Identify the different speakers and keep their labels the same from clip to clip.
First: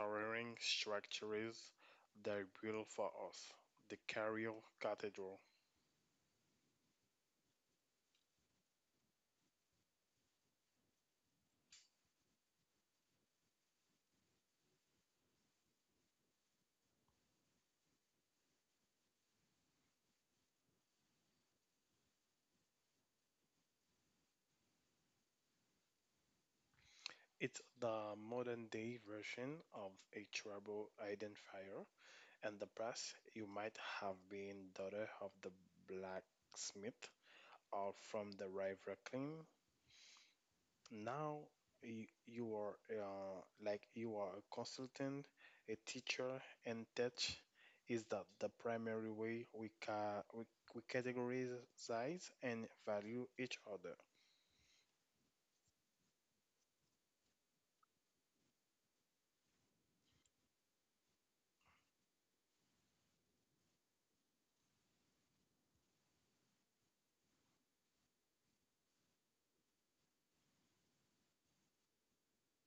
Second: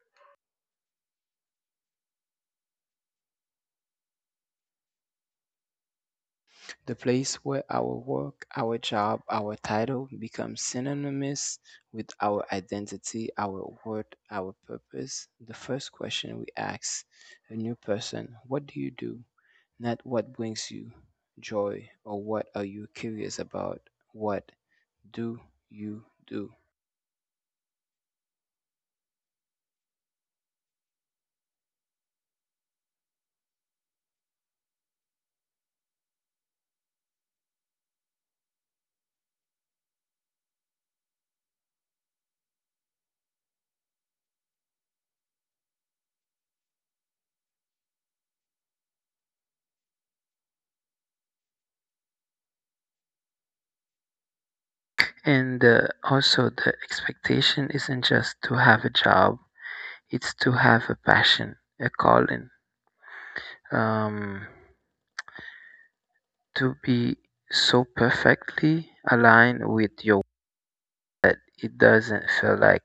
Speaker 1: towering structures they built for us the Cairo Cathedral.
Speaker 2: The place where our work, our job, our title become synonymous with our identity, our worth, our purpose. The first question we ask a new person, what do you do? Not what brings you joy or what are you curious about? What do you do?
Speaker 1: It's the modern day version of a tribal identifier. In the past, you might have been daughter of the blacksmith or from the rival clan now you are like you are a consultant, a teacher, and that is that the primary way we categorize and value each other.
Speaker 2: And also, the expectation isn't just to have a job, it's to have a passion, a calling. Um, to be so perfectly aligned with your that it doesn't feel like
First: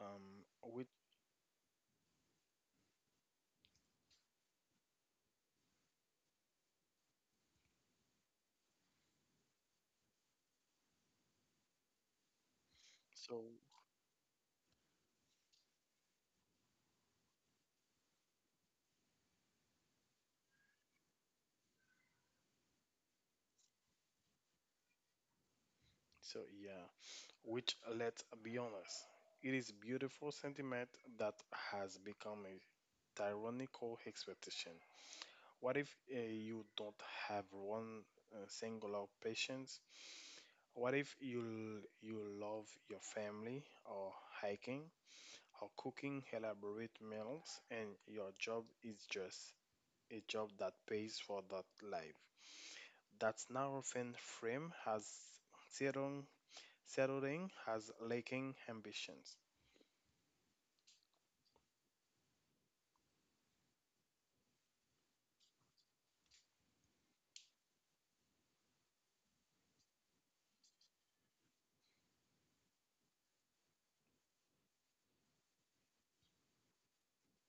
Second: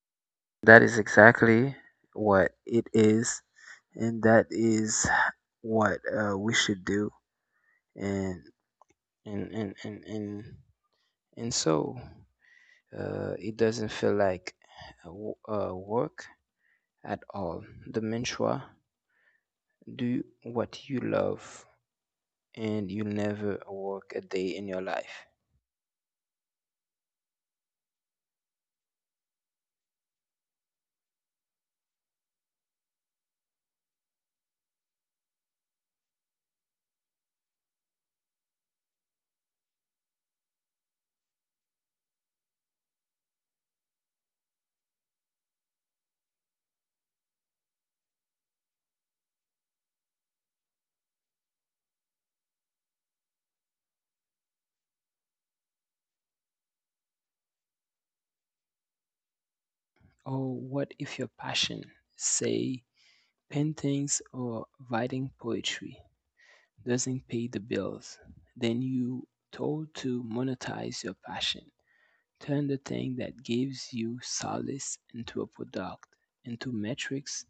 Speaker 1: Um,
Speaker 2: that
Speaker 1: which
Speaker 2: is exactly what it is and that is what we should do and and and and and, and so
Speaker 1: so
Speaker 2: it doesn't feel like work at all. The mantra, do what you love and you'll never work a day in your life.
Speaker 1: so yeah, which let's be honest, it is beautiful sentiment that has become a tyrannical expectation. What if you don't have one singular patience? What if you love your family or hiking or cooking elaborate meals and your job is just a job that pays for that life? That narrow fin frame has zero settling has lacking ambitions.
Speaker 2: Oh, what if your passion, say paintings or writing poetry, doesn't pay the bills, then you told to monetize your passion. Turn the thing that gives you solace into a product, into metrics,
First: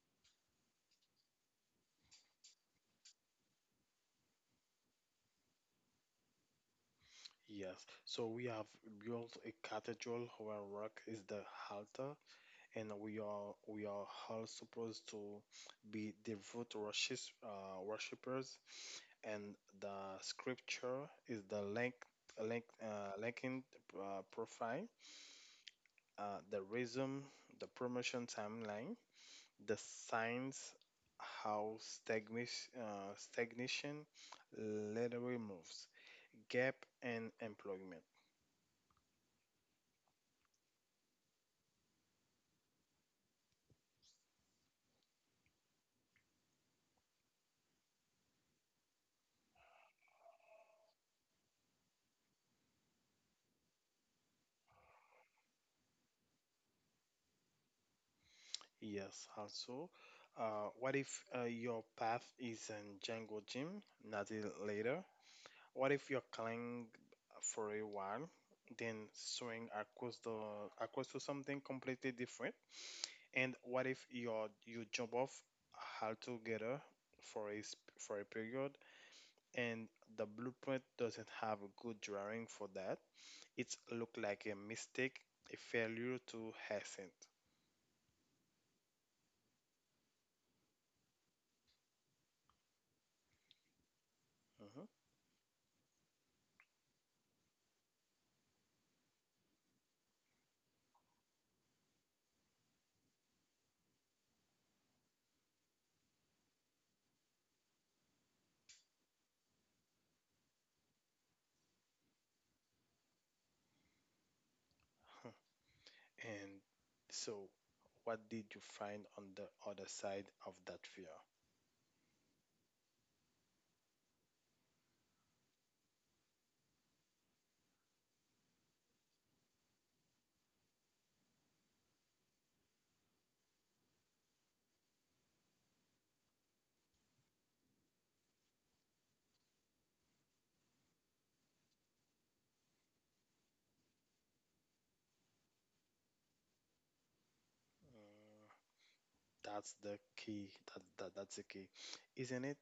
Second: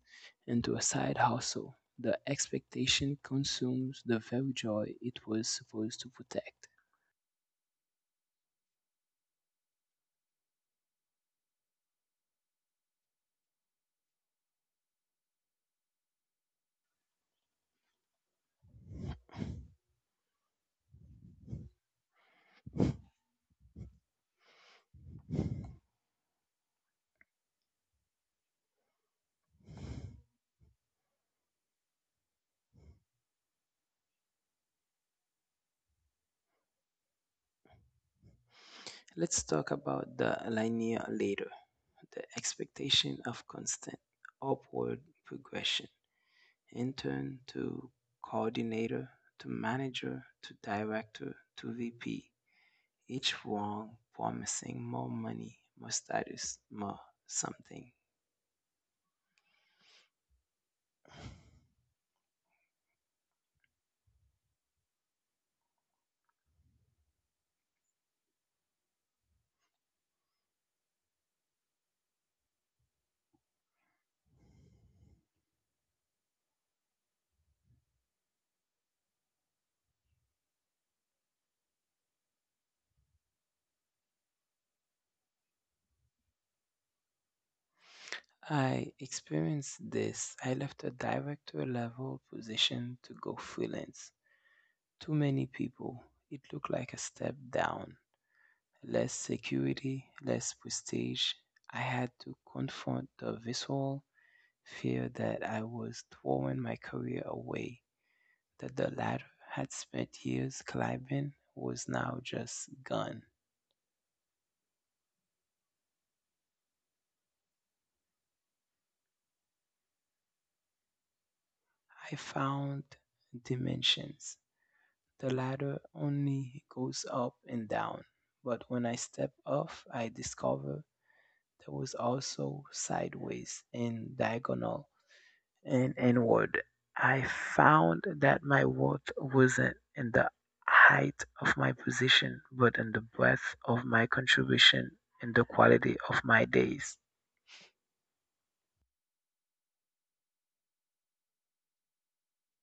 Speaker 2: into a side hustle. The expectation consumes the very joy it was supposed to protect.
Speaker 1: Yes, so we have built a cathedral where rock is the altar and we are all supposed to be devout worshippers and the scripture is the link linking profile the rhythm the promotion timeline the signs how stagnation literally moves gap and employment.
Speaker 2: Let's talk about the linear later, the expectation of constant upward progression. Intern to coordinator to manager to director to VP, each one promising more money, more status, more something.
Speaker 1: Yes, also, what if your path is in Django Gym, not it later? What if you clang for a while, then swing across the across to something completely different? And what if you jump off altogether for for a period, and the blueprint doesn't have a good drawing for that? It's look like a mistake, a failure to hasten.
Speaker 2: I experienced this. I left a director level position to go freelance.
Speaker 1: Mhm.
Speaker 2: Too many people. It looked like a step down. Less security, less prestige. I had to confront the visceral fear that I was throwing my career away, that the latter had spent years climbing was now just gone.
Speaker 1: And so, what did you find on the other side of that fear?
Speaker 2: I found dimensions. The ladder only goes up and down, but when I step off, I discover there was also sideways and diagonal and inward. I found that my worth wasn't in the height of my position, but in the breadth of my contribution and the quality of my days.
Speaker 1: That's the key. That's the key, isn't it?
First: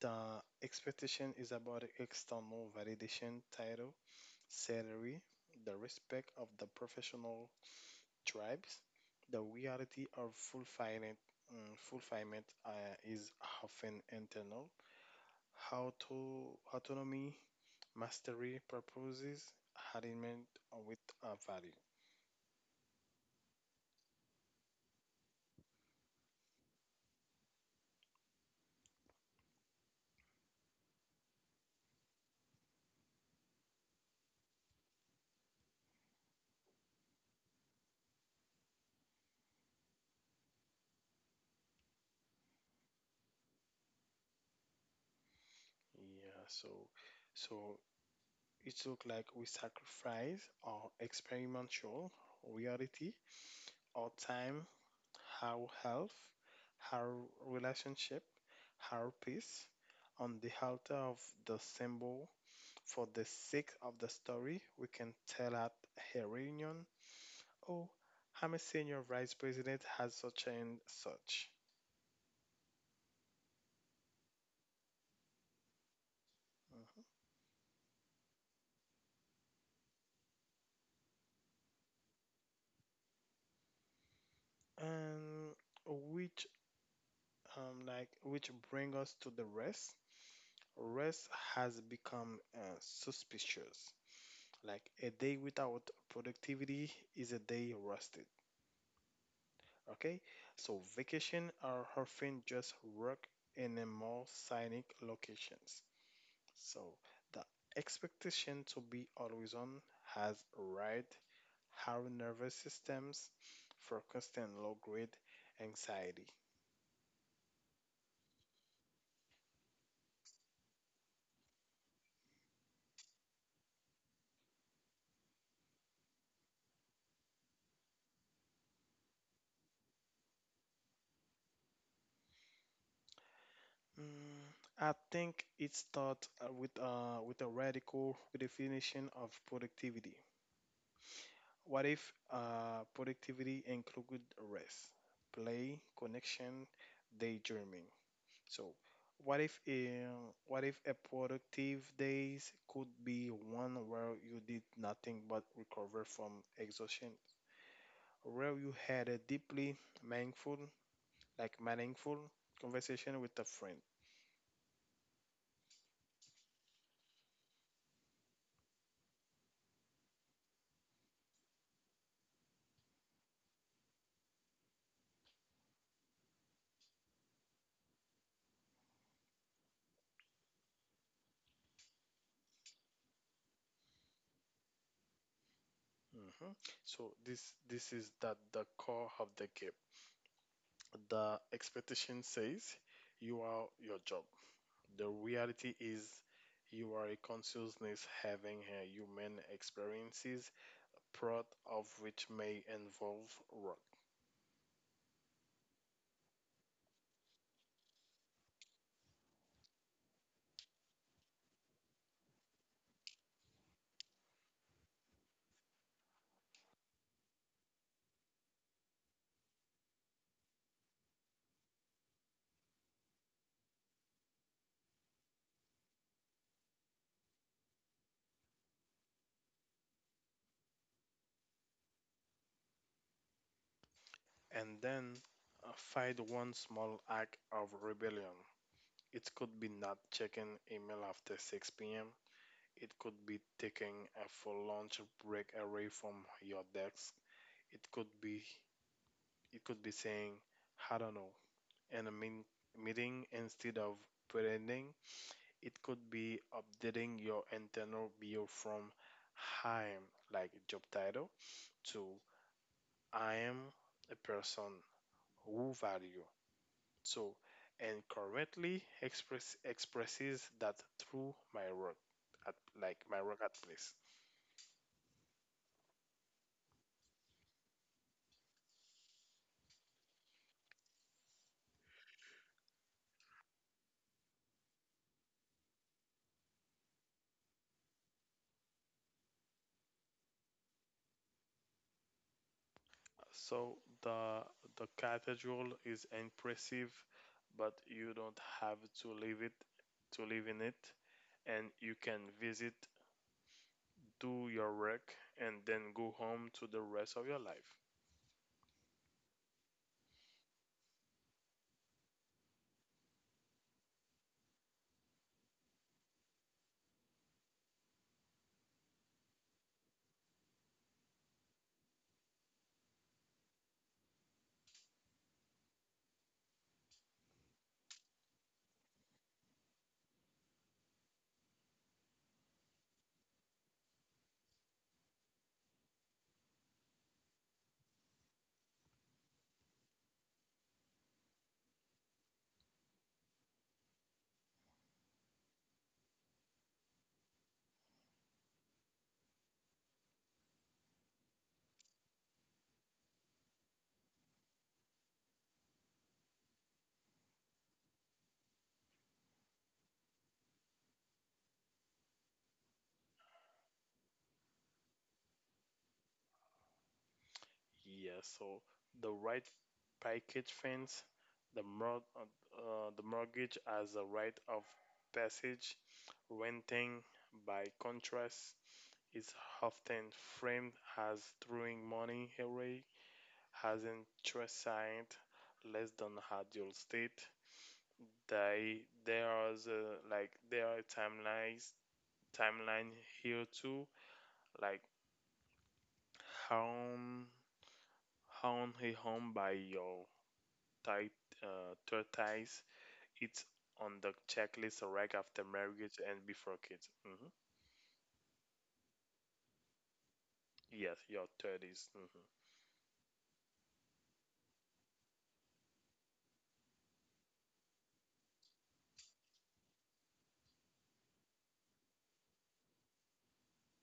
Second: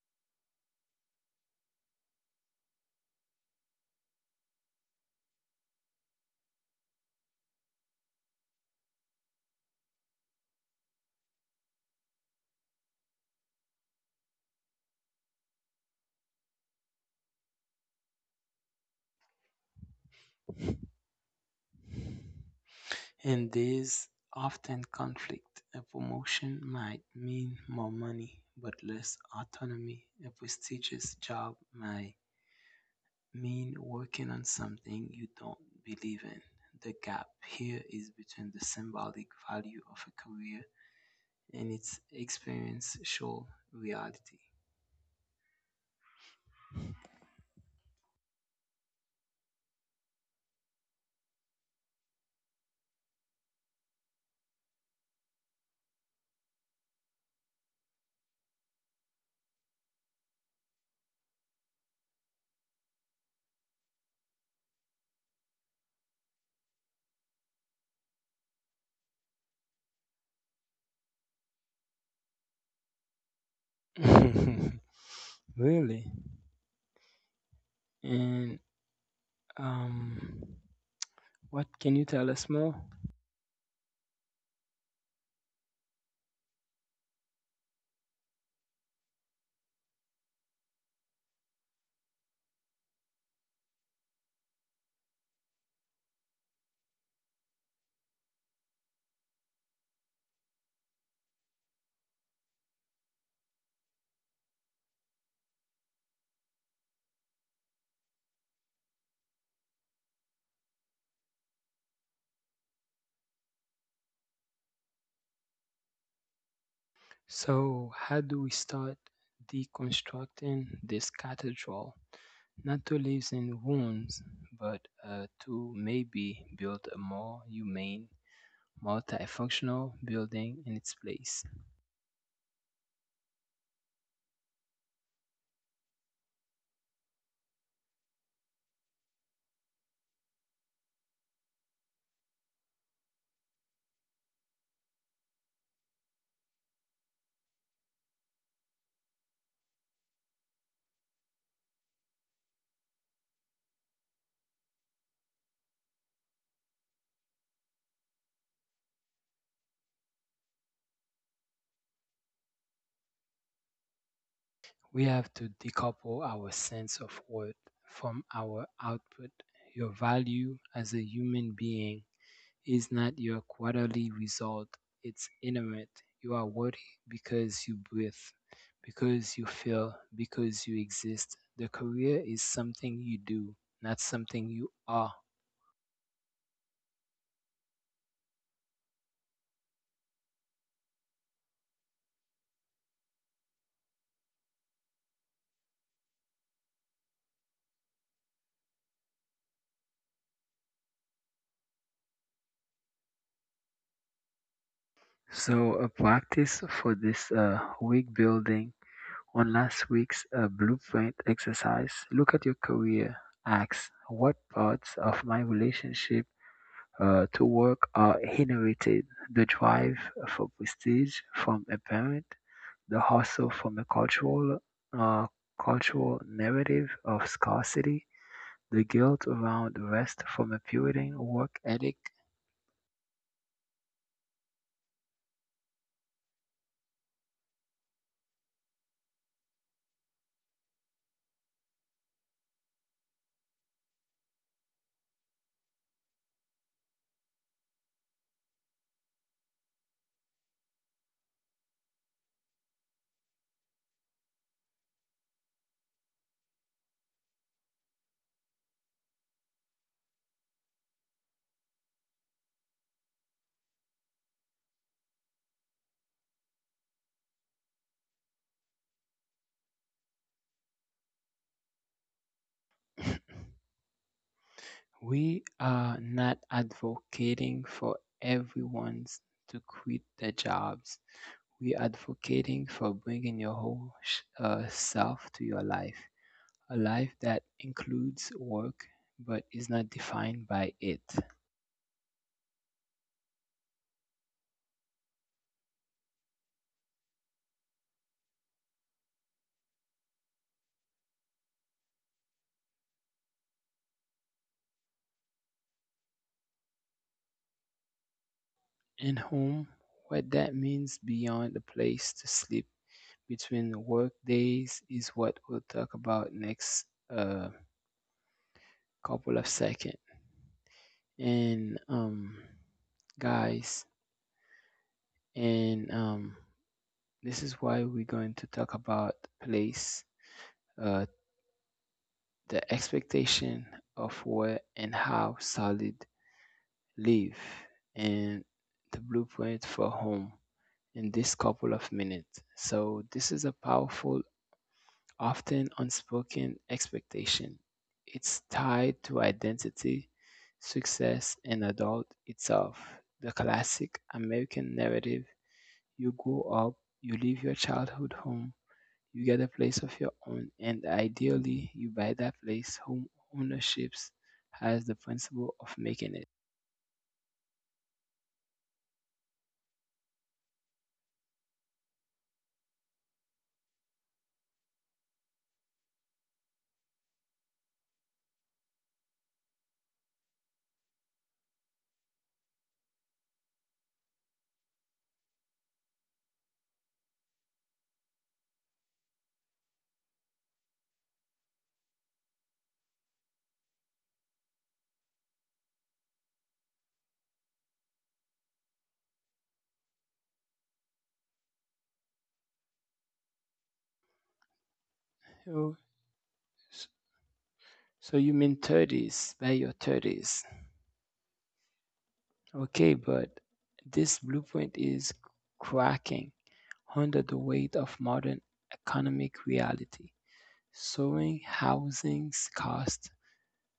Speaker 1: The expectation is about external validation, title, salary, the respect of the professional tribes. The reality of fulfillment, fulfillment is often internal. How to autonomy, mastery, purposes, alignment with a value.
Speaker 2: In these often conflict, a promotion might mean more money but less autonomy. A prestigious job might mean working on something you don't believe in. The gap here is between the symbolic value of a career and its experience show reality.
Speaker 1: Yeah, so it look like we sacrifice our experimental reality, our time, our health, our relationship, our peace on the altar of the symbol for the sake of the story we can tell at a reunion. Oh, I'm a senior vice president has such and such.
Speaker 2: Really?
Speaker 1: Mhm.
Speaker 2: And um, what can you tell us more?
Speaker 1: And which like which bring us to the rest. Rest has become suspicious. Like a day without productivity is a day rusted. Okay, so vacation are often just work in a more scenic locations. So the expectation to be always on has right our nervous systems for constant low grade anxiety.
Speaker 2: So, how do we start deconstructing this cathedral? Not to live in wounds, but to maybe build a more humane, multifunctional building in its place.
Speaker 1: Mm, I think it starts with a radical redefinition of productivity. What if productivity include rest, play, connection, daydreaming? So, what if a productive days could be one where you did nothing but recover from exhaustion, where you had a deeply meaningful, meaningful conversation with a friend?
Speaker 2: We have to decouple our sense of worth from our output. Your value as a human being is not your quarterly result, it's intimate. You are worthy because you breathe, because you feel, because you exist. The career is something you do, not something you are.
Speaker 1: Hmm. So this is that the core of the game. The expectation says you are your job. The reality is you are a consciousness having a human experiences, part of which may involve work.
Speaker 2: So, a practice for this week, building on last week's blueprint exercise, look at your career. Ask what parts of my relationship to work are inherited: the drive for prestige from a parent, the hustle from a uh, cultural narrative of scarcity, the guilt around rest from a Puritan work ethic.
Speaker 1: And then find one small act of rebellion. It could be not checking email after 6 p.m. It could be taking a full lunch break away from your desk. It could be it could be saying, I don't know, in meeting instead of pretending. It could be updating your internal bio from I am like job title to I am a person who value. So and currently expresses that through my work at like my work at place.
Speaker 2: We are not advocating for everyone to quit their jobs. We are advocating for bringing your whole self to your life, a life that includes work but is not defined by it.
Speaker 1: So the the cathedral is impressive, but you don't have to live it to live in it, and you can visit do your work, and then go home to the rest of your life.
Speaker 2: And home, what that means beyond a place to sleep between work days is what we'll talk about next uh, couple of seconds. And guys, and this is why we're going to talk about place, uh, the expectation of where and how solid live, and the blueprint for home in this couple of minutes. So this is a powerful, often unspoken expectation. It's tied to identity, success, and adult itself. The classic American narrative: you grow up, you leave your childhood home. You get a place of your own, and ideally, you buy that place. Home ownership has the principle of making it.
Speaker 1: Yeah, so the right package fence, the mor- uh, the mortgage as a right of passage, renting by contrast is often framed as throwing money away, has interest signed less than ideal state. They there is a, like there are timelines timeline here too. Like Home, home by your tight third ties. It's on the checklist right after
Speaker 2: Oh,
Speaker 1: marriage and before kids.
Speaker 2: s-
Speaker 1: Hmm.
Speaker 2: so you mean 30s, by your 30s.
Speaker 1: Yes, your 30s. Hmm.
Speaker 2: Okay, but this blueprint is cracking under the weight of modern economic reality. Soaring housing's cost,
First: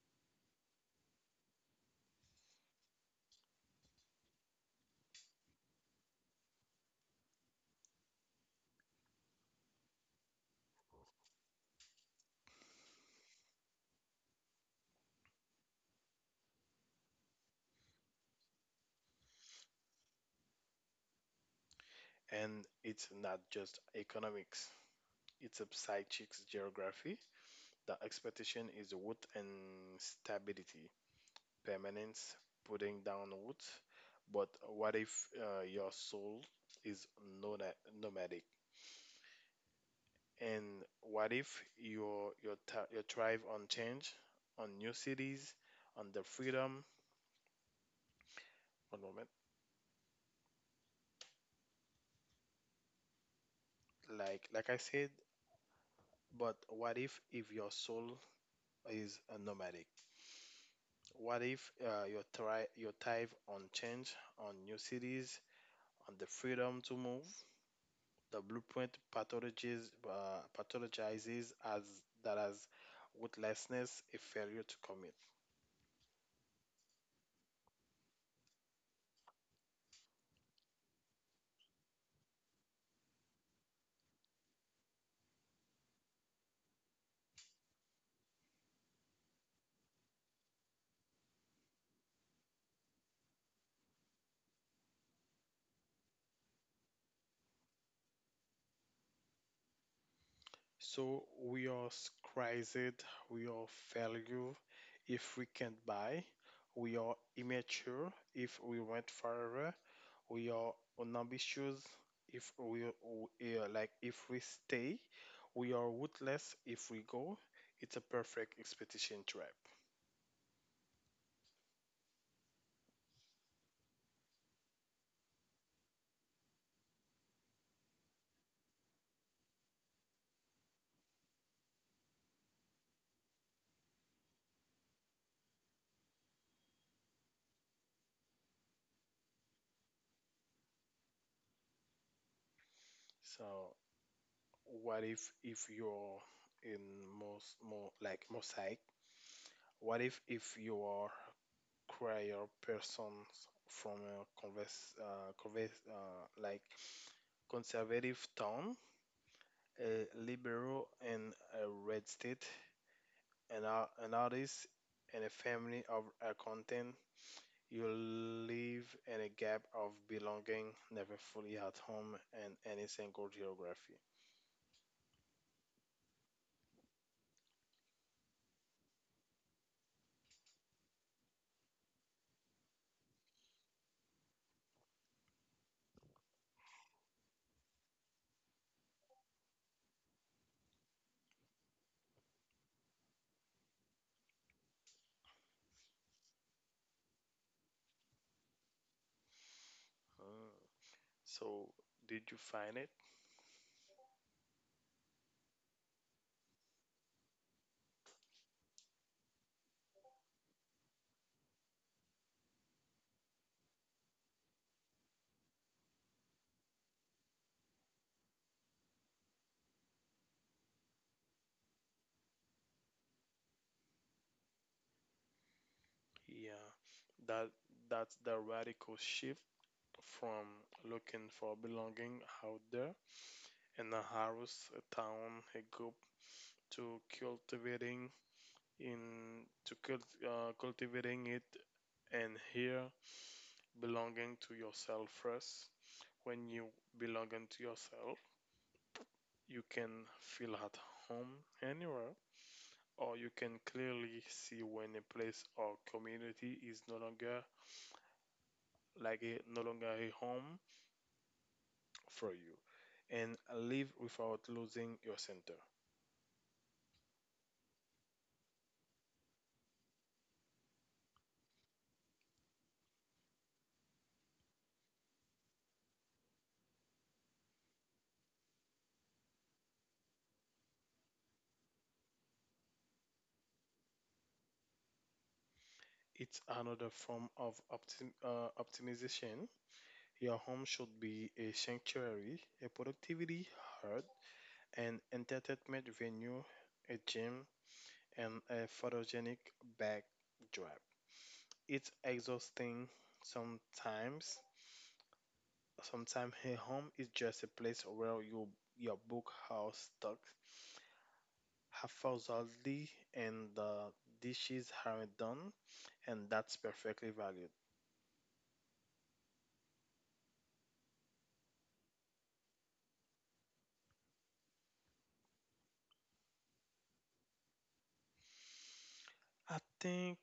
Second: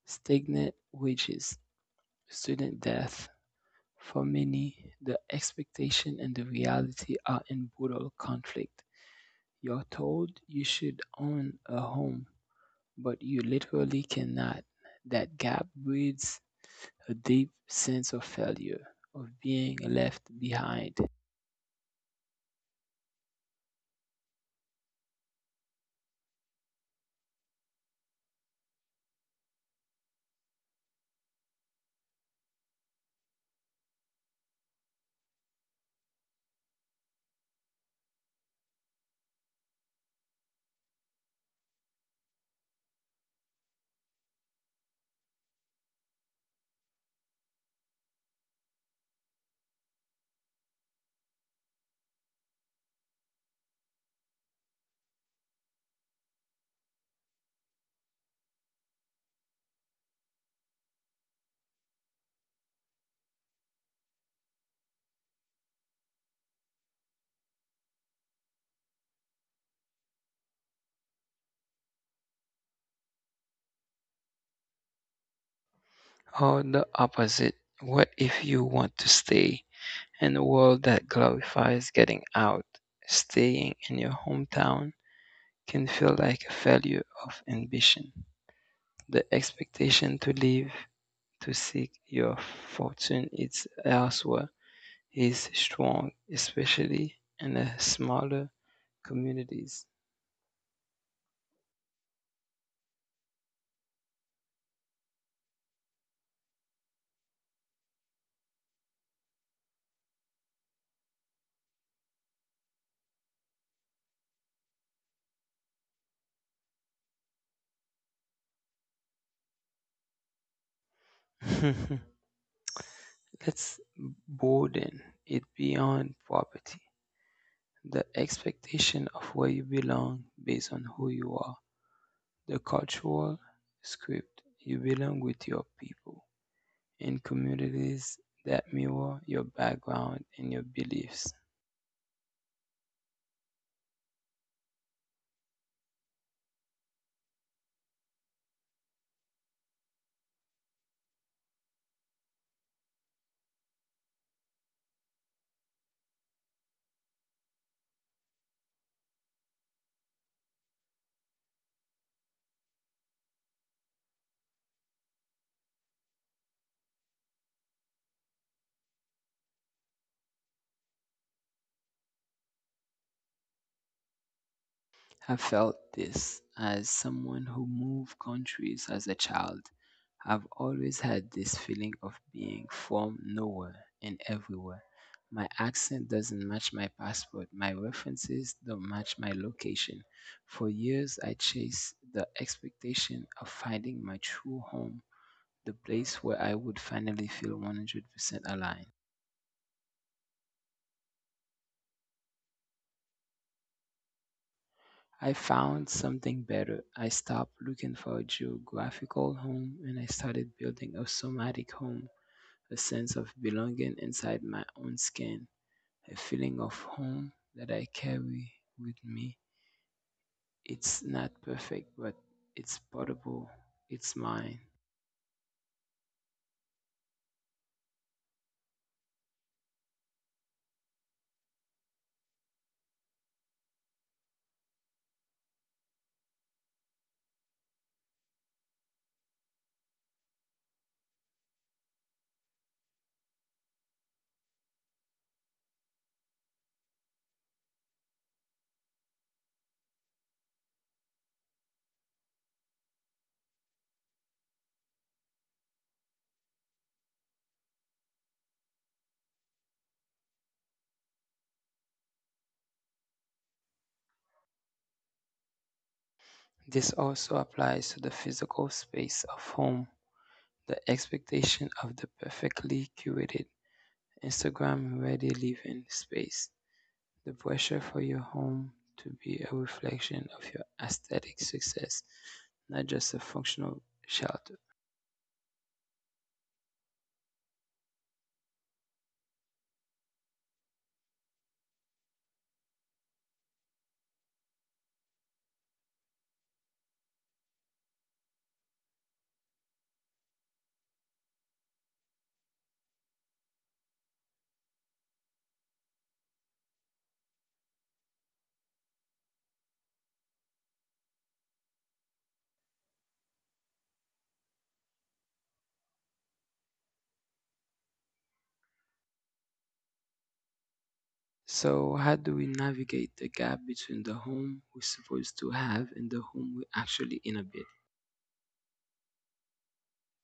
Speaker 2: stagnant wages, student death. For many, the expectation and the reality are in brutal conflict. You're told you should own a home, but you literally cannot. That gap breeds a deep sense of failure, of being left behind.
Speaker 1: And it's not just economics, it's a psychics geography. The expectation is wood and stability, permanence, putting down wood. But what if your soul is nomadic? And what if your thrive on change, on new cities, on the freedom? One moment, like I said, but what if your soul is a nomadic? What if your thrive on change, on new cities, on the freedom to move? The blueprint pathologizes as that as rootlessness, a failure to commit.
Speaker 2: Or the opposite, what if you want to stay in a world that glorifies getting out? Staying in your hometown can feel like a failure of ambition. The expectation to live, to seek your fortune, is elsewhere. He is strong, especially in the smaller communities.
Speaker 1: So we are crazed, we are failure if we can't buy, we are immature if we rent forever, we are unambitious if we are like if we stay, we are ruthless if we go. It's a perfect expedition trap.
Speaker 2: Let's broaden it beyond property. The expectation of where you belong based on who you are, the cultural script, you belong with your people in communities that mirror your background and your beliefs.
Speaker 1: So what if you're in most more like mosaic? What if you are require persons from a converse, converse, like conservative town, a liberal in a red state, an artist and a family of accountant. You live in a gap of belonging, never fully at home in any single geography.
Speaker 2: Have felt this as someone who moved countries as a child. I've always had this feeling of being from nowhere and everywhere. My accent doesn't match my passport. My references don't match my location. For years, I chased the expectation of finding my true home, the place where I would finally feel 100% aligned.
Speaker 1: Hmm. So, did you find it?
Speaker 2: I found something better. I stopped looking for a geographical home and I started building a somatic home, a sense of belonging inside my own skin, a feeling of home that I carry with me. It's not perfect, but it's portable, it's mine.
Speaker 1: Yeah, that that's the radical shift from looking for belonging out there and Aarhus, a town a group, to in cultivating it and here belonging to yourself first. When you belonging to yourself, you can feel at home anywhere, or you can clearly see when a place or community is no longer a home for you, and live without losing your center.
Speaker 2: This also applies to the physical space of home, the expectation of the perfectly curated Instagram ready living space. The pressure for your home to be a reflection of your aesthetic success, not just a functional shelter.
Speaker 1: It's another form of optimization. Your home should be a sanctuary, a productivity hub, an entertainment venue, a gym, and a photogenic backdrop. It's exhausting sometimes. Sometimes a home is just a place where you, your book house stuck half lousy and the dishes aren't done, and that's perfectly valued.
Speaker 2: So, how do we navigate the gap between the home we're supposed to have and the home we actually inhabit?
Speaker 1: I think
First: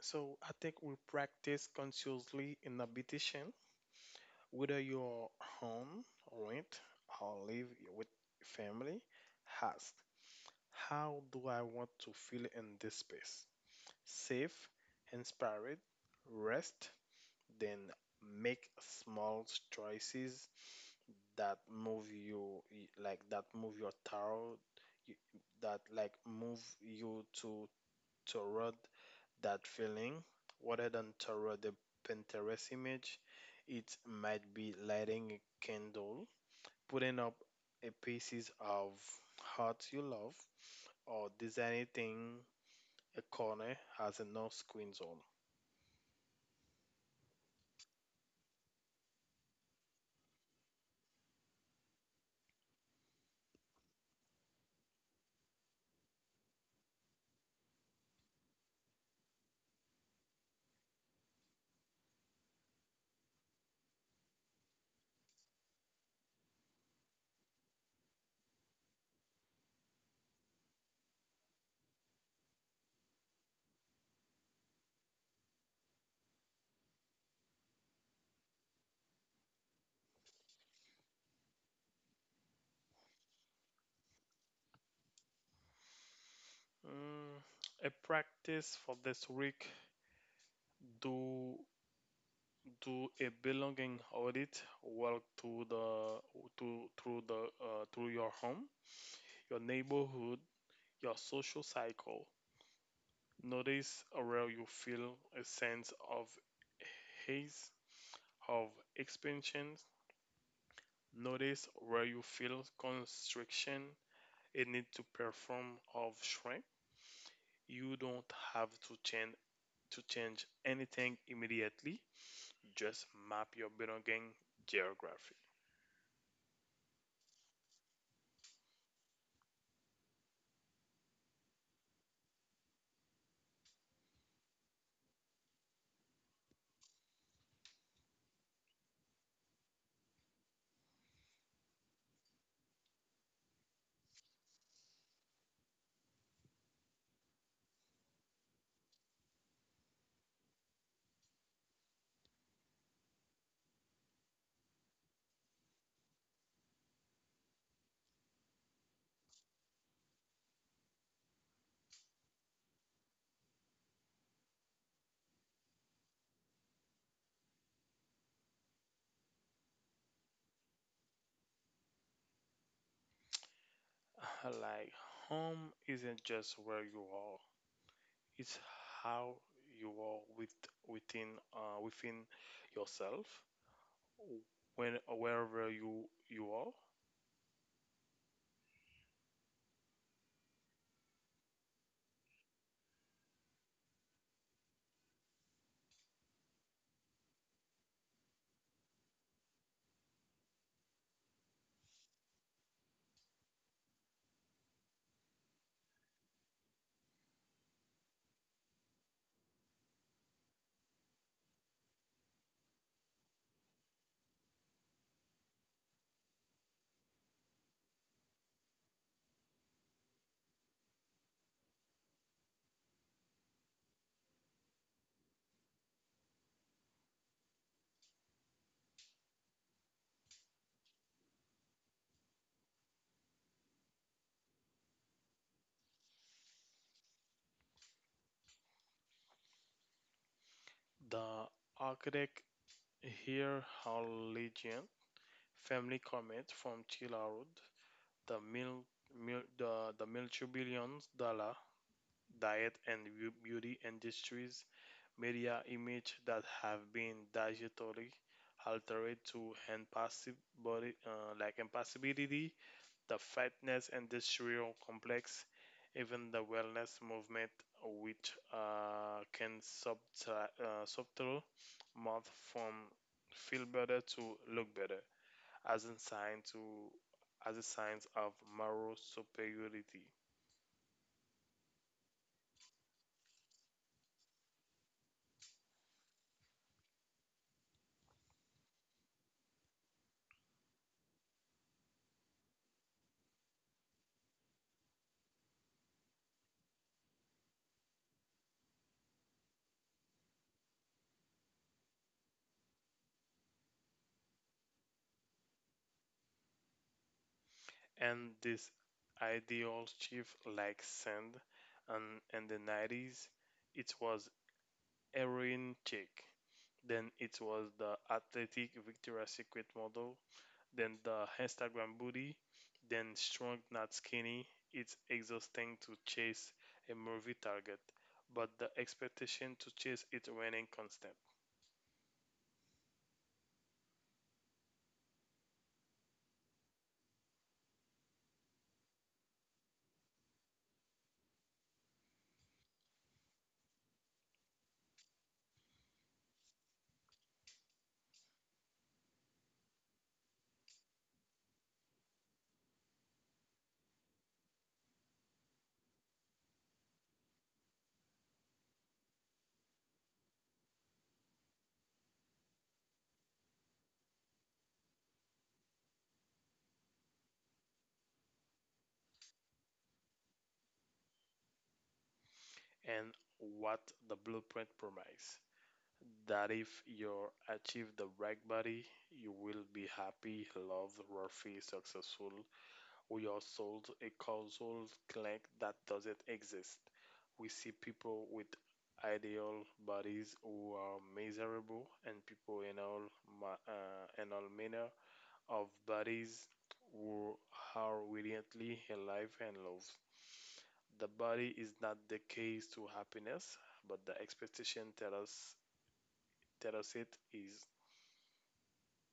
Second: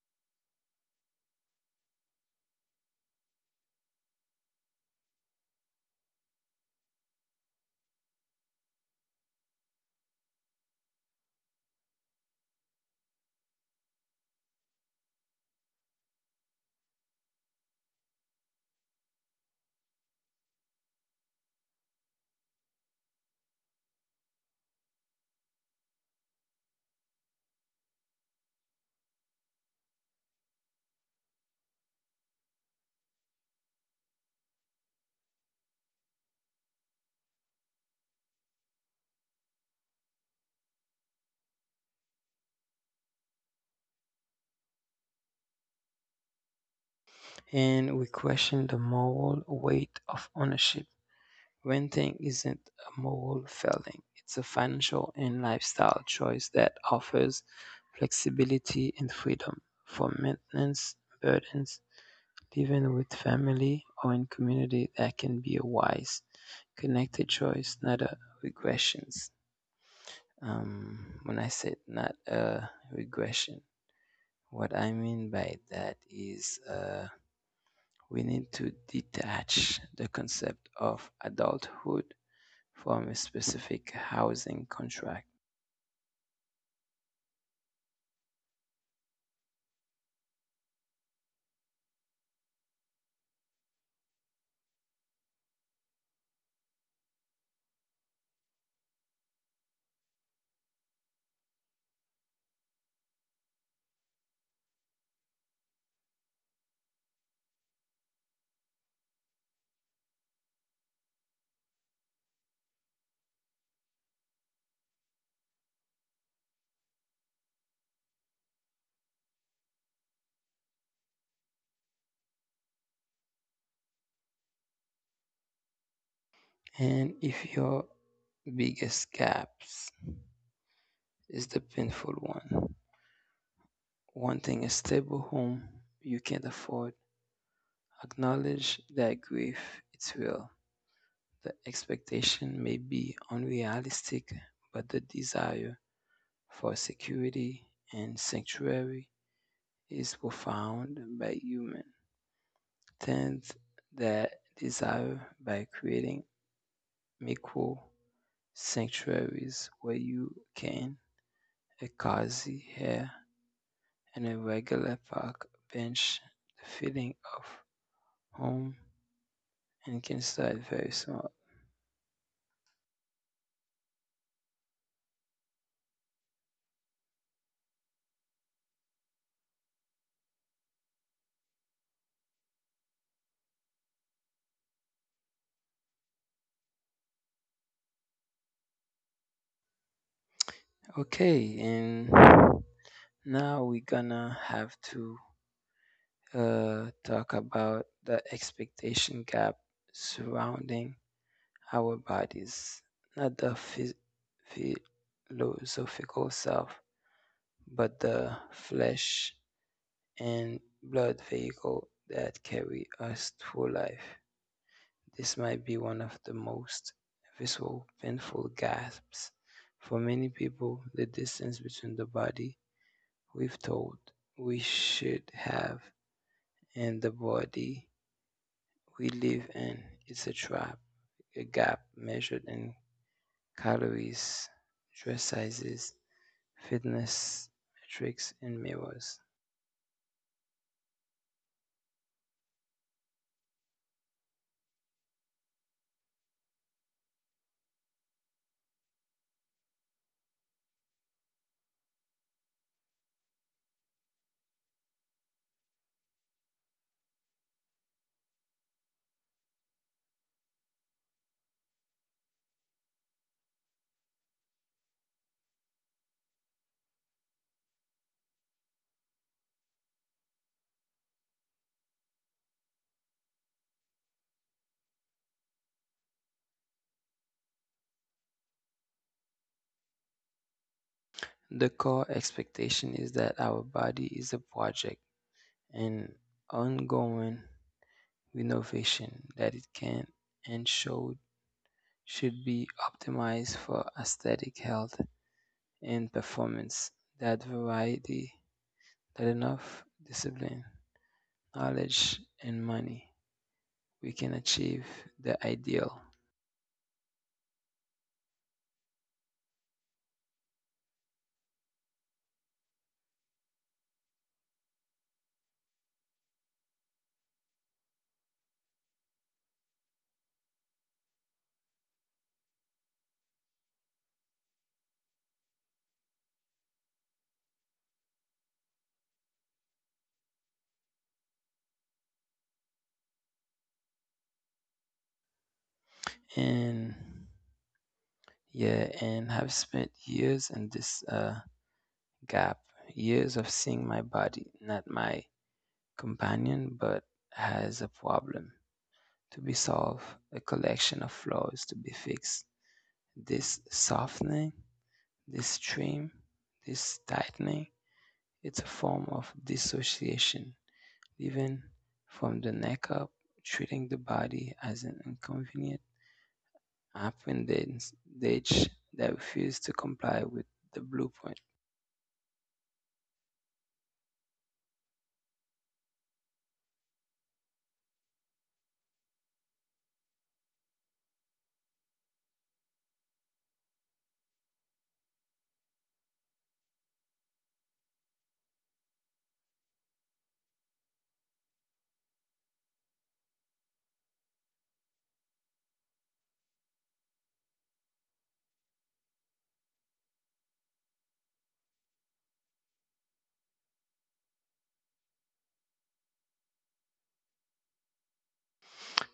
Speaker 1: So I think we practice consciously in meditation, whether you're home, rent, or live with family. Ask, how do I want to feel in this space? Safe, inspired, rest, then make small choices that move you like that move your tarot y- that like move you to toward that feeling rather than throw the Pinterest image. It might be lighting a candle, putting up a pieces of art you love, or designing a corner as a no screen zone.
Speaker 2: And we question the moral weight of ownership. Renting isn't a moral failing, it's a financial and lifestyle choice that offers flexibility and freedom for maintenance burdens. Living with family or in community, that can be a wise, connected choice, not a regressions. When I said not a regression, what I mean by that is we need to detach the concept of adulthood from a specific housing contract.
Speaker 1: Mm, a practice for this week do do a belonging audit walk through the to through the through your home your neighborhood your social cycle. Notice around you feel a sense of haze, of expansion. Notice where you feel constriction, a need to perform of shrink. You don't have to change anything immediately. Just map your belonging geography.
Speaker 2: And if your biggest gaps is the painful one, wanting a stable home you can't afford, acknowledge that grief is real. The expectation may be unrealistic, but the desire for security and sanctuary is profound by human. Tend that desire by creating micro sanctuaries where you can, a cozy hair and a regular park bench, the feeling of home and can start very small.
Speaker 1: Like home isn't just where you are; it's how you are within yourself. When wherever you are.
Speaker 2: Okay, and now we're gonna have to talk about the expectation gap surrounding our bodies, not the philosophical self, but the flesh and blood vehicle that carry us through life. This might be one of the most visceral, painful gasps. For many people, the distance between the body we've told we should have and the body we live in is a trap, a gap measured in calories, dress sizes, fitness metrics, and mirrors.
Speaker 1: The architect here Harlegian family comet from Chila Road. The mil, mil the multi billions dollar diet and beauty industries media images that have been digitally altered to enhance body, impossibility, the fitness industrial complex, even the wellness movement, which can subtle move from feel better to look better as a sign to as a signs of moral superiority.
Speaker 2: The core expectation is that our body is a project, an ongoing renovation that it can and should be optimized for aesthetic health and performance. That variety, that enough discipline, knowledge, and money we can achieve the ideal.
Speaker 1: And this ideal shift like sand and in the 90s it was heroin chic then it was the athletic Victoria's Secret model then the Instagram booty then strong not skinny it's exhausting to chase a movie target but the expectation to chase it remaining constant.
Speaker 2: And yeah, and have spent years in this gap, years of seeing my body, not my companion, but has a problem to be solved, a collection of flaws to be fixed. This softening, this stream, this tightening, it's a form of dissociation, even from the neck up, treating the body as an inconvenient. Often they refuse to comply with the blueprint.
Speaker 1: And what the blueprint promise that if you achieve the right body, you will be happy, loved, wealthy, successful. We are sold a causal clank that doesn't exist. We see people with ideal bodies who are miserable, and people in all ma- in all manner of bodies who are brilliantly alive and loved. The body is not the case to happiness, but the expectation tells us Terocit is it. Is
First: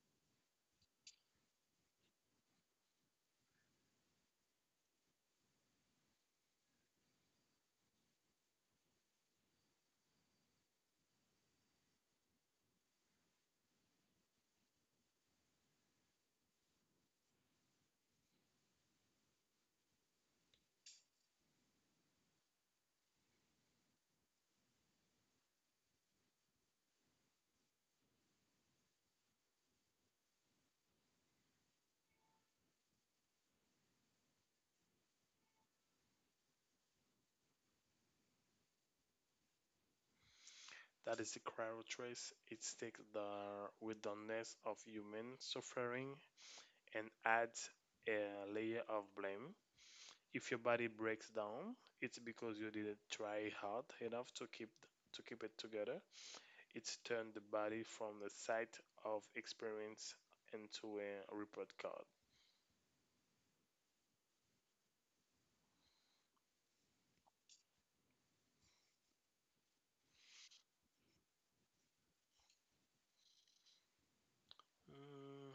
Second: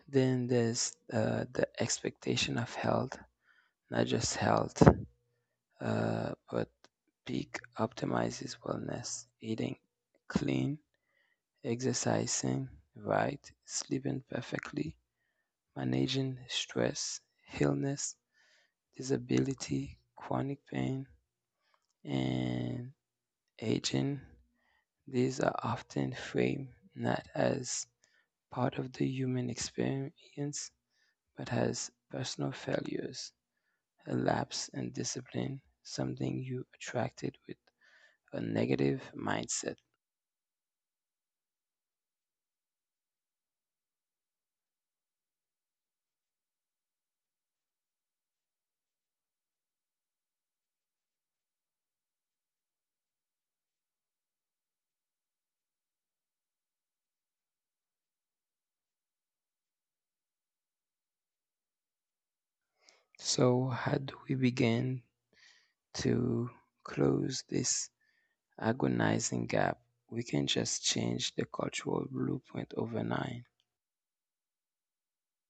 Speaker 2: Then there's the expectation of health, not just health, but peak optimizes wellness, eating clean, exercising right, sleeping perfectly, managing stress, illness, disability, chronic pain, and aging. These are often framed not as part of the human experience, but has personal failures, a lapse in discipline, something you attracted with a negative mindset.
Speaker 1: that is the crowd trace. It takes the wilderness of human suffering and adds a layer of blame. If your body breaks down, it's because you didn't try hard enough to keep it together. It's turned the body from the site of experience into a report card.
Speaker 2: So, how do we begin to close this agonizing gap? We can just change the cultural blueprint overnight.
Speaker 1: Mm,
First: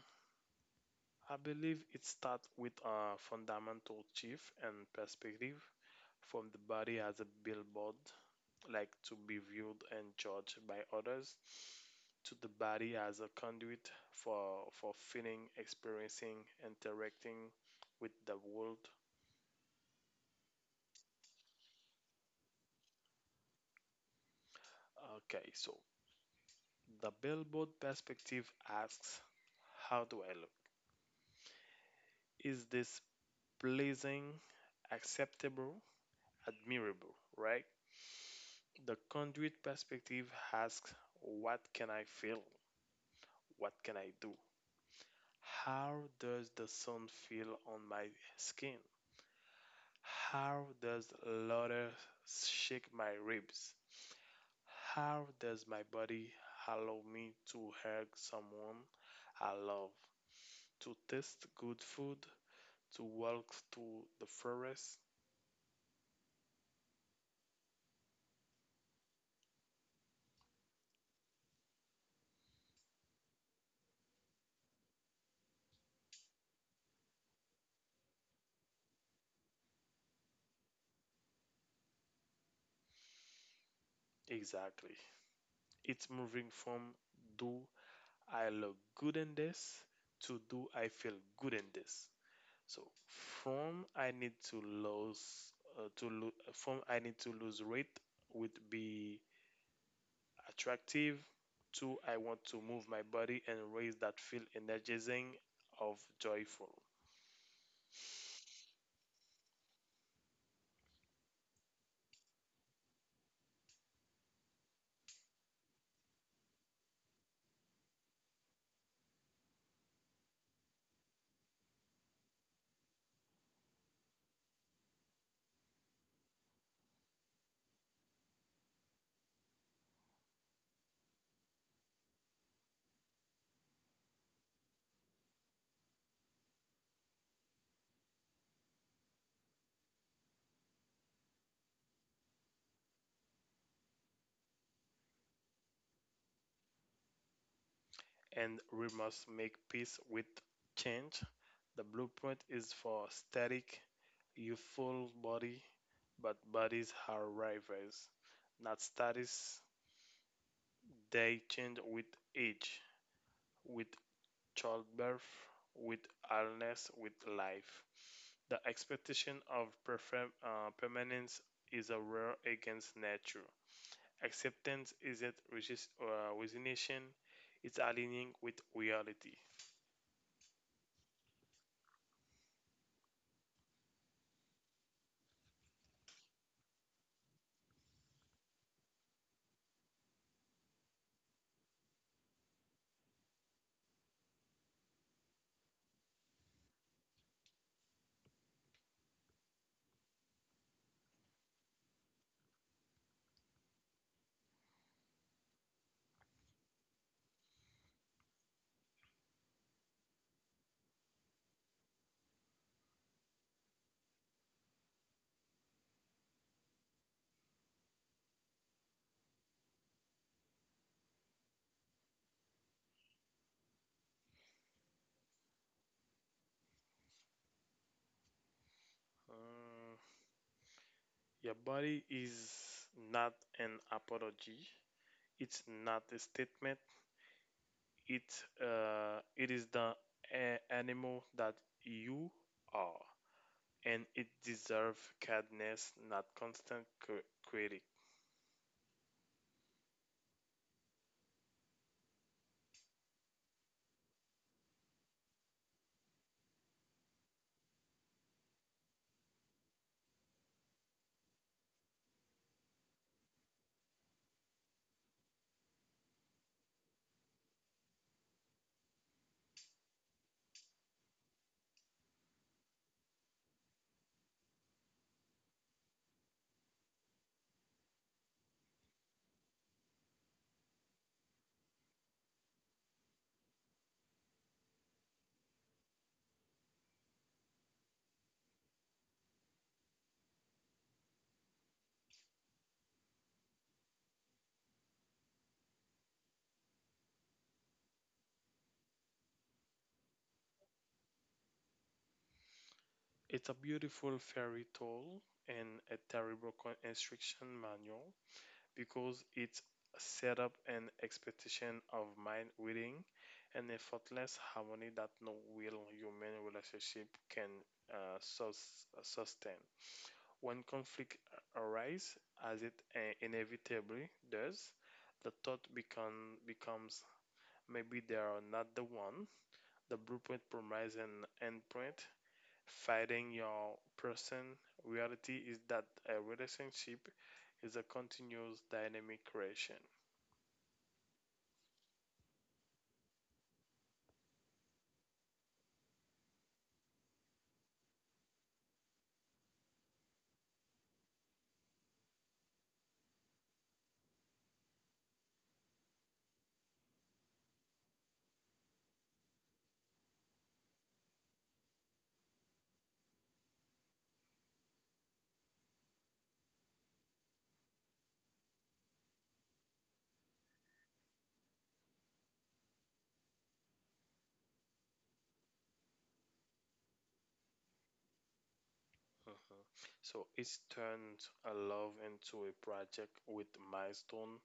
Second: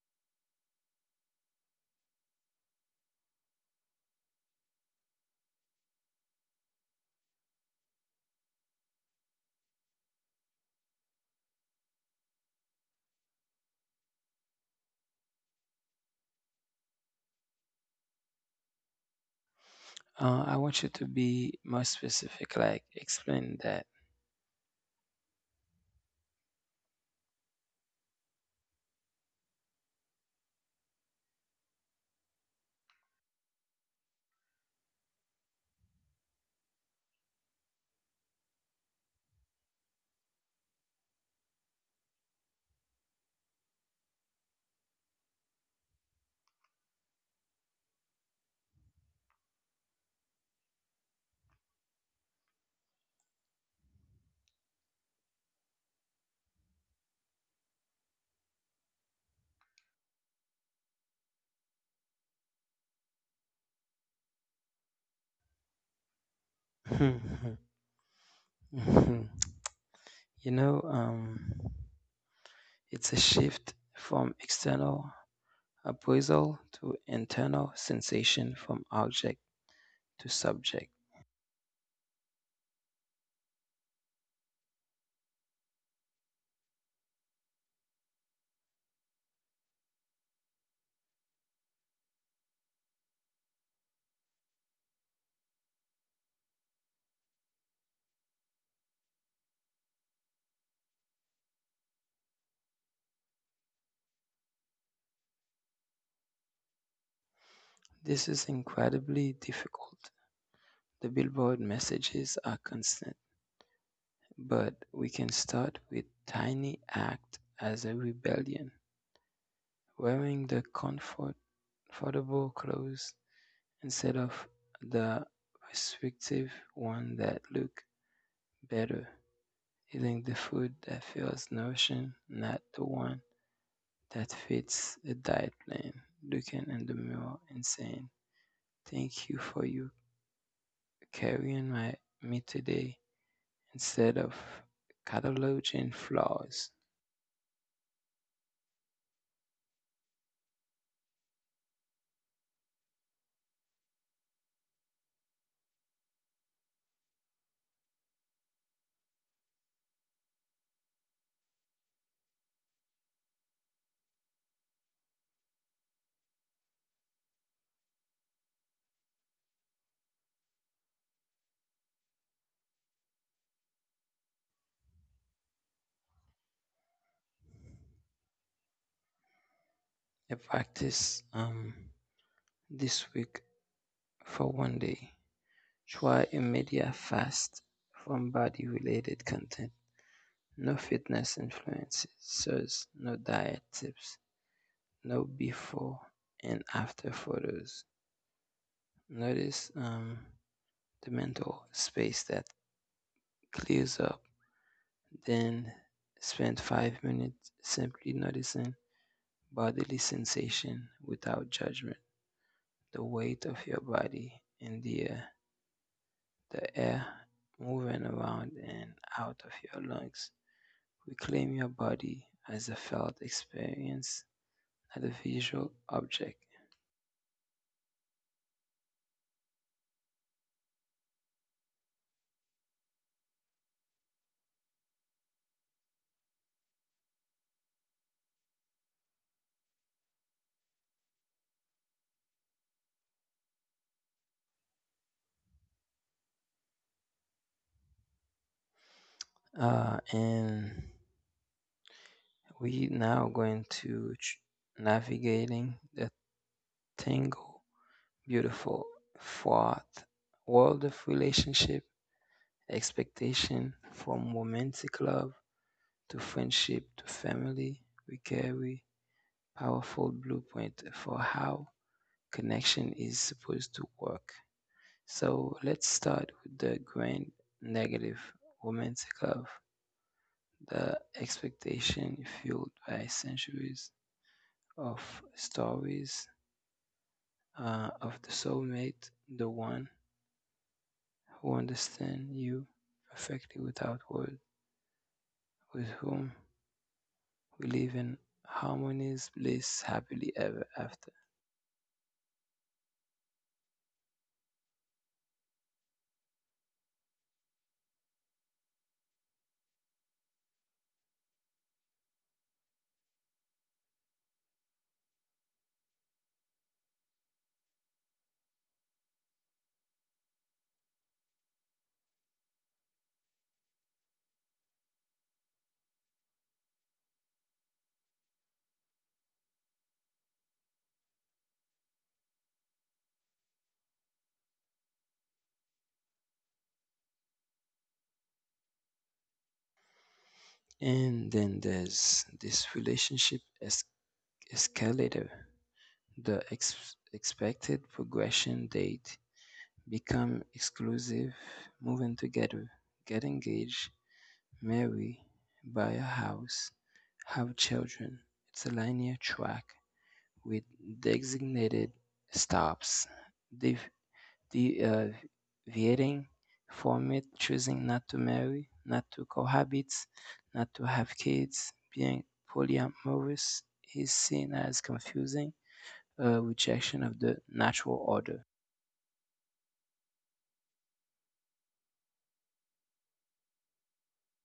Speaker 1: I believe it starts with a fundamental shift and perspective from the body as a billboard like to be viewed and judged by others, to the body as a conduit for feeling, experiencing, interacting with the world.
Speaker 2: I want you to be more specific, like explain that.
Speaker 1: Okay, so the billboard perspective asks, how do I look? Is this pleasing, acceptable, admirable, right? The conduit perspective asks, what can I feel? What can I do? How does the sun feel on my skin? How does laughter shake my ribs? How does my body allow me to hug someone I love? To taste good food? To walk through the forest?
Speaker 2: You know, it's a shift from external appraisal to internal sensation, from object to subject.
Speaker 1: Exactly. It's moving from do I look good in this to do I feel good in this. So from I need to lose from I need to lose weight would be attractive. Two, I want to move my body and raise that feel energizing of joyful.
Speaker 2: This is incredibly difficult. The billboard messages are constant, but we can start with tiny act as a rebellion, wearing the comfort, affordable clothes instead of the restrictive one that look better, eating the food that feels nourishing, not the one that fits a diet plan, looking in the mirror and saying, thank you for you carrying my me today instead of cataloging flaws.
Speaker 1: And we must make peace with change. The blueprint is for static, youthful body, but bodies are rivals, not status. They change with age, with childbirth, with illness, with life. The expectation of permanence is a war against nature. Acceptance isn't resignation, it's aligning with reality.
Speaker 2: I practice this week for one day. Try a media fast from body related content. No fitness influencers, no diet tips, no before and after photos. Notice the mental space that clears up, then spend 5 minutes simply noticing bodily sensation without judgment, the weight of your body in the air moving around and out of your lungs. Reclaim your body as a felt experience, not a visual object.
Speaker 1: Uh, your body is not an apology, it's not a statement, it, it is the animal that you are, and it deserves kindness, not constant critic.
Speaker 2: And we now going to navigating the tangle, beautiful, fraught world of relationship expectation from romantic love to friendship to family, we carry powerful blueprint for how connection is supposed to work. So let's start with the grand negative romantic love, the expectation fueled by centuries of stories of the soulmate, the one who understands you perfectly without words, with whom we live in harmonious bliss happily ever after.
Speaker 1: It's a beautiful fairy tale and a terrible instruction manual because it set up an expectation of mind reading and effortless harmony that no real human relationship can sustain. When conflict arises, as it inevitably does, becomes maybe they are not the one. The blueprint promises an endpoint. Fighting your person reality is that a relationship is a continuous dynamic creation.
Speaker 2: And then there's this relationship escalator. The expected progression date become exclusive, move in together, get engaged, marry, buy a house, have children. It's a linear track with designated stops. Div- the Viering format, choosing not to marry, not to cohabit, not to have kids, being polyamorous is seen as confusing, a rejection of the natural order.
Speaker 1: Hmm. So it's turned a love into a project with milestone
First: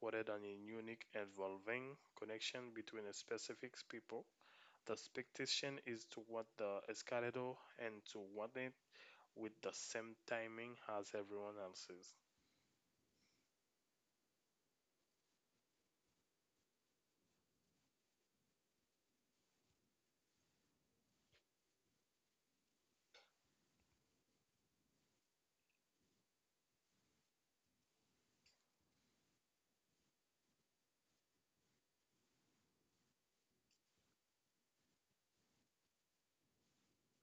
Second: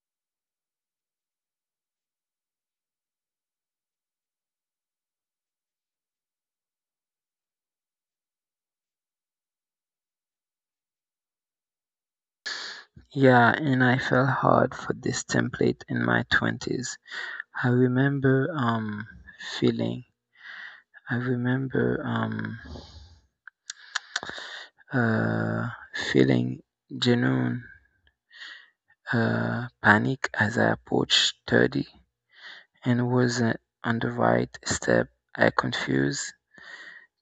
Speaker 1: rather than a unique evolving connection between a specific people. The expectation is to what the escalator and to want it with the same timing as everyone else's.
Speaker 2: Yeah, and I fell hard for this template in my 20s. I remember feeling, I remember um, uh, feeling genuine panic as I approached 30, and was on the right step. I confused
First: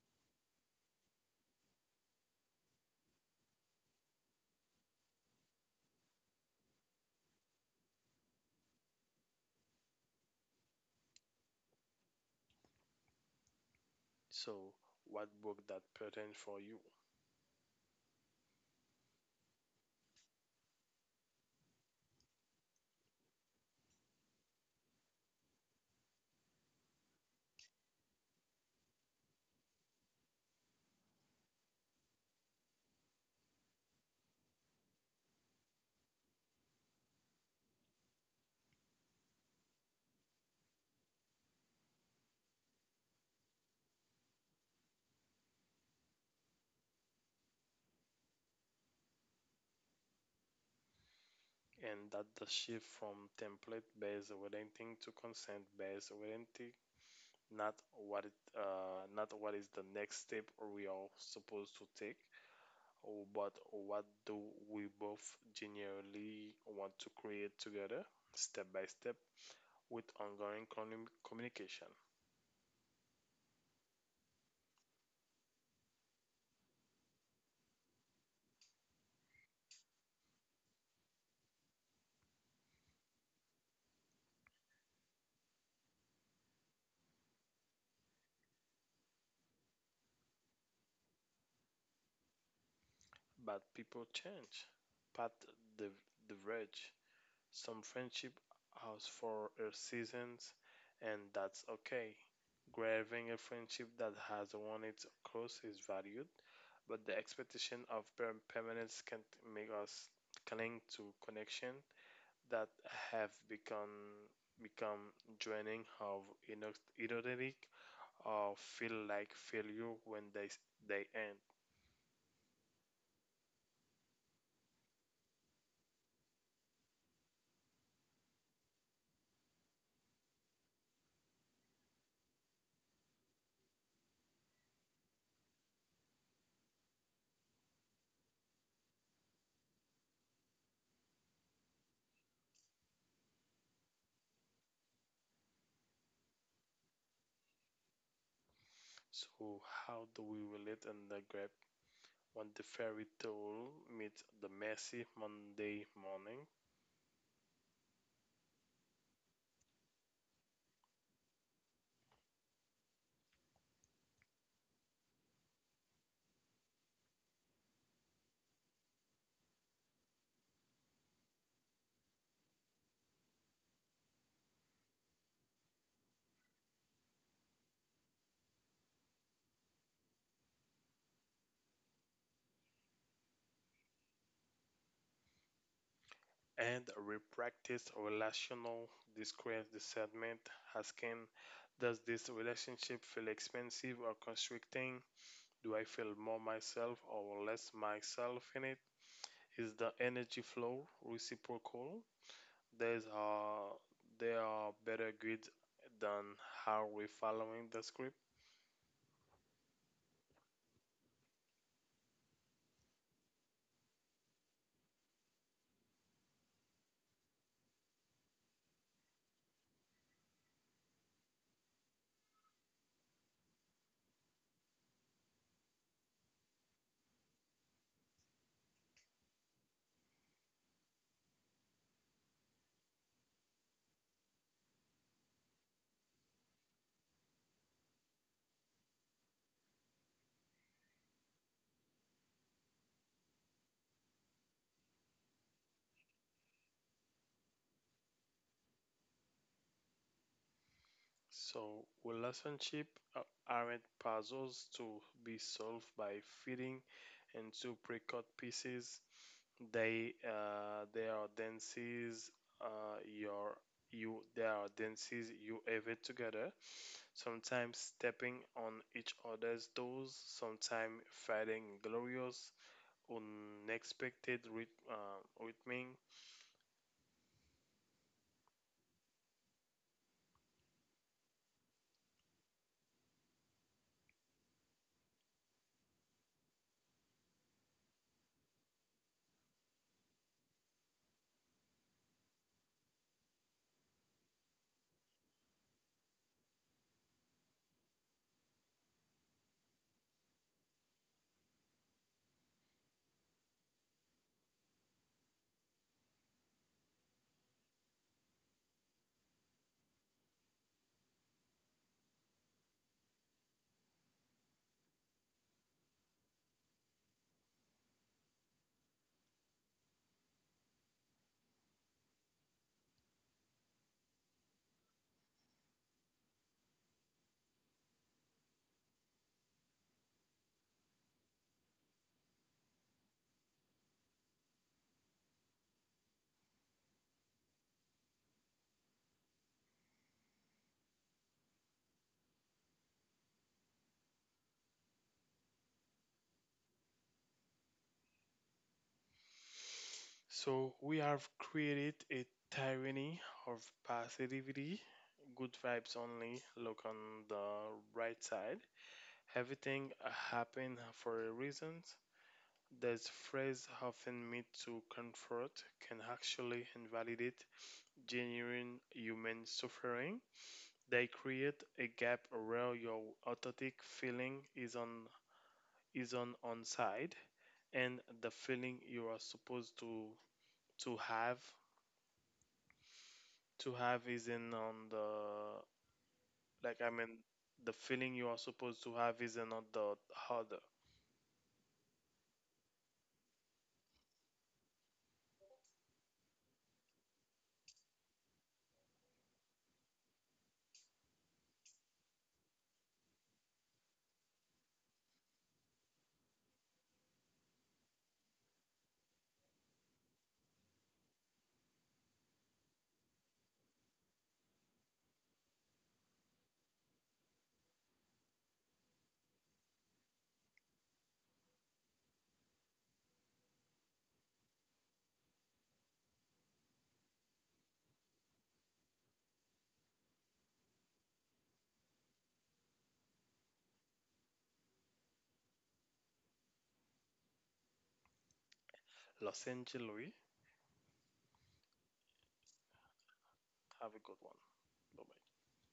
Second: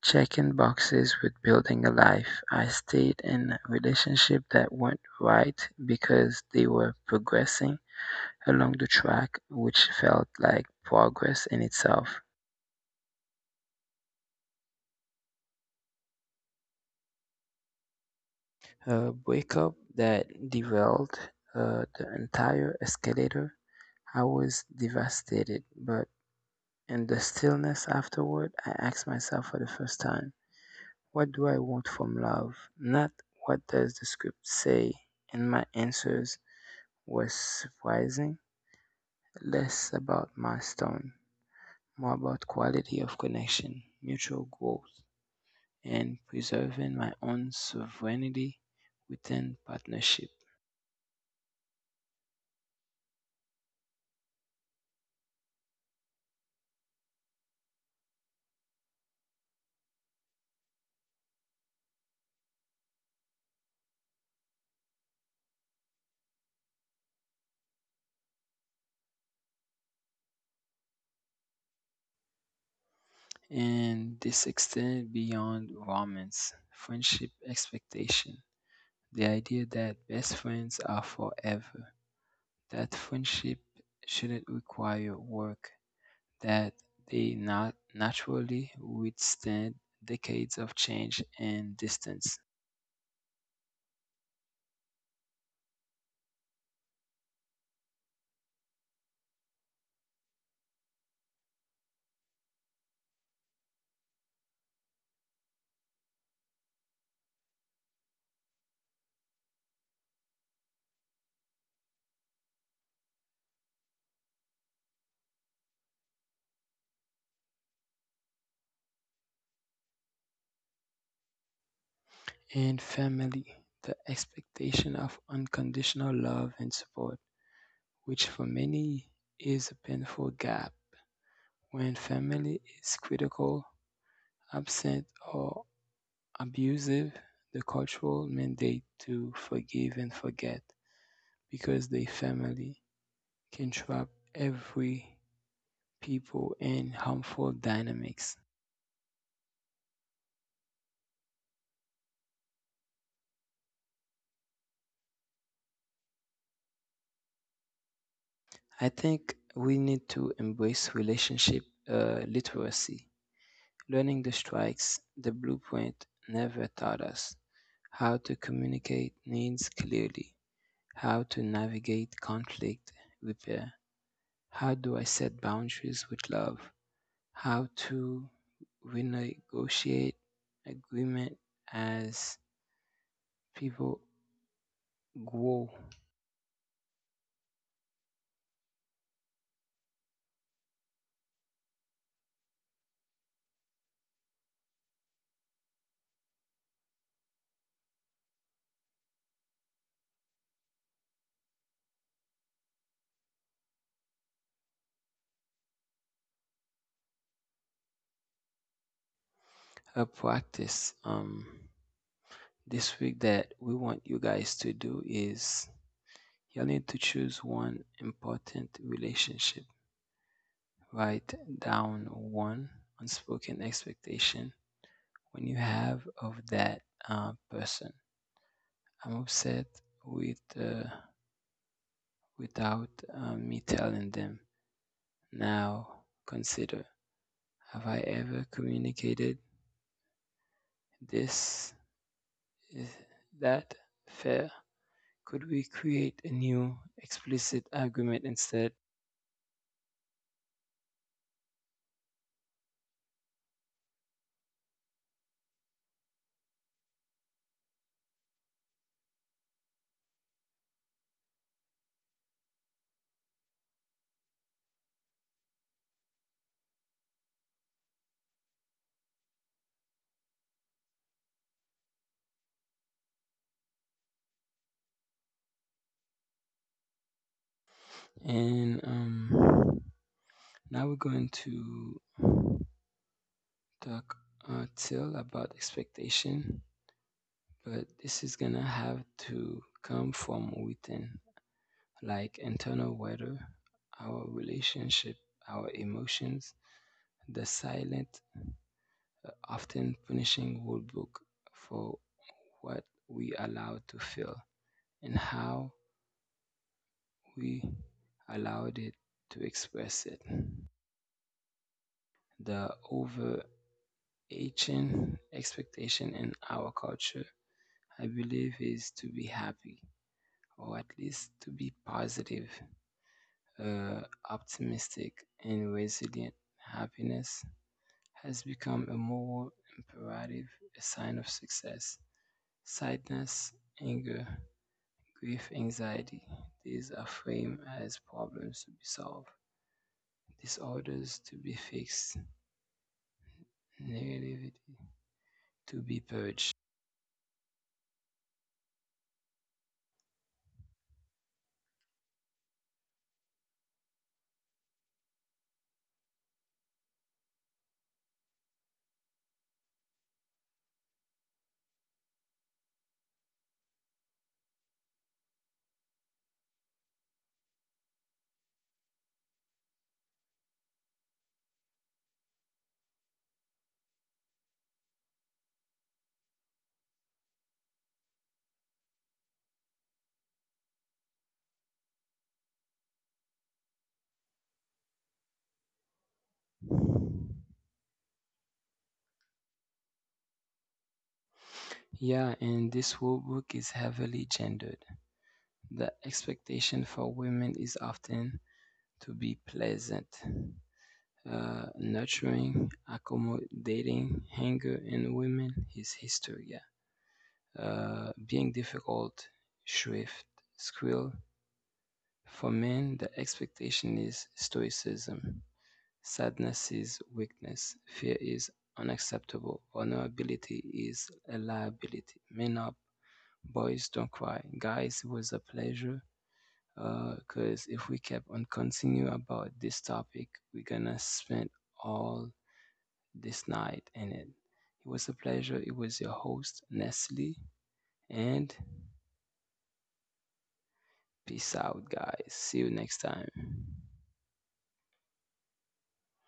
Speaker 2: checking boxes with building a life. I stayed in relationships that weren't right because they were progressing along the track, which felt like progress in itself.
Speaker 1: So what broke that pattern for you?
Speaker 2: A breakup that derailed the entire escalator. I was devastated, but in the stillness afterward, I asked myself for the first time, what do I want from love? Not what does the script say? And my answers were surprising. Less about milestone, more about quality of connection, mutual growth, and preserving my own sovereignty within partnership.
Speaker 1: And that the shift from template based orienting to consent based orienting not not what is the next step we are supposed to take, or- but what do we both genuinely want to create together, step by step, with ongoing communication.
Speaker 2: And this extended beyond romance, friendship expectation. The idea that best friends are forever, that friendship shouldn't require work, that they not naturally withstand decades of change and distance.
Speaker 1: But people change, path diverge. Some friendship house for a seasons, and that's okay. Grabbing a friendship that has won its course is valued but the expectation of permanence can make us cling to connection that have become draining of inauthentic or feel like failure when they end.
Speaker 2: And family, the expectation of unconditional love and support, which for many is a painful gap. When family is critical, absent, or abusive, the cultural mandate to forgive and forget because the family can trap every people in harmful dynamics.
Speaker 1: So how do we relate in the grip when the fairy tale meets the messy Monday morning?
Speaker 2: I think we need to embrace relationship literacy, learning the strikes the blueprint never taught us, how to communicate needs clearly, how to navigate conflict repair, how do I set boundaries with love, how to renegotiate agreement as people grow.
Speaker 1: And re-practice relational discrete discernment, asking, does this relationship feel expensive or constricting? Do I feel more myself or less myself in it? Is the energy flow reciprocal? There's uh, there are better grids than how we following the script.
Speaker 2: A practice this week that we want you guys to do is, you need to choose one important relationship. Write down one unspoken expectation when you have of that person. I'm upset with without me telling them. Now consider: have I ever communicated this? Is that fair? Could we create a new explicit agreement instead?
Speaker 1: So, relationships aren't puzzles to be solved by fitting into pre-cut pieces. They are dances your you There are dances you have it together. Sometimes stepping on each other's toes. Sometimes fighting glorious, unexpected rhythm.
Speaker 2: And Now we're going to talk until about expectation, but this is gonna have to come from within, like internal weather, our relationship, our emotions, the silent, often punishing rulebook for what we allow to feel and how we allowed it to express it. The overarching expectation in our culture, I believe, is to be happy, or at least to be positive, uh, optimistic, and resilient. Happiness has become a moral imperative, a sign of success. Sadness, anger, grief, anxiety, these are framed as problems to be solved, disorders to be fixed, negativity to be purged.
Speaker 1: So we have created a tyranny of positivity, good vibes only. Look on the right side. Everything happened for a reason. This phrase often meant to comfort can actually invalidate genuine human suffering. They create a gap where your authentic feeling is on side and the feeling you are supposed to to have to have isn't on the like I mean the feeling you are supposed to have isn't on the harder.
Speaker 2: Yeah, and this workbook is heavily gendered. The expectation for women is often to be pleasant, nurturing, accommodating, anger, in women is history. Yeah. Being difficult, shrift, squill. For men, the expectation is stoicism. Sadness is weakness. Fear is unacceptable. Vulnerability is a liability. Men up, boys don't cry. Guys, it was a pleasure. Because if we kept on continue about this topic, we're gonna spend all this night and it. It was a pleasure. It was your host, Nestle, and
Speaker 1: Los Angeles,
Speaker 2: peace out, guys. See you next time.
Speaker 1: have a good one. Bye bye.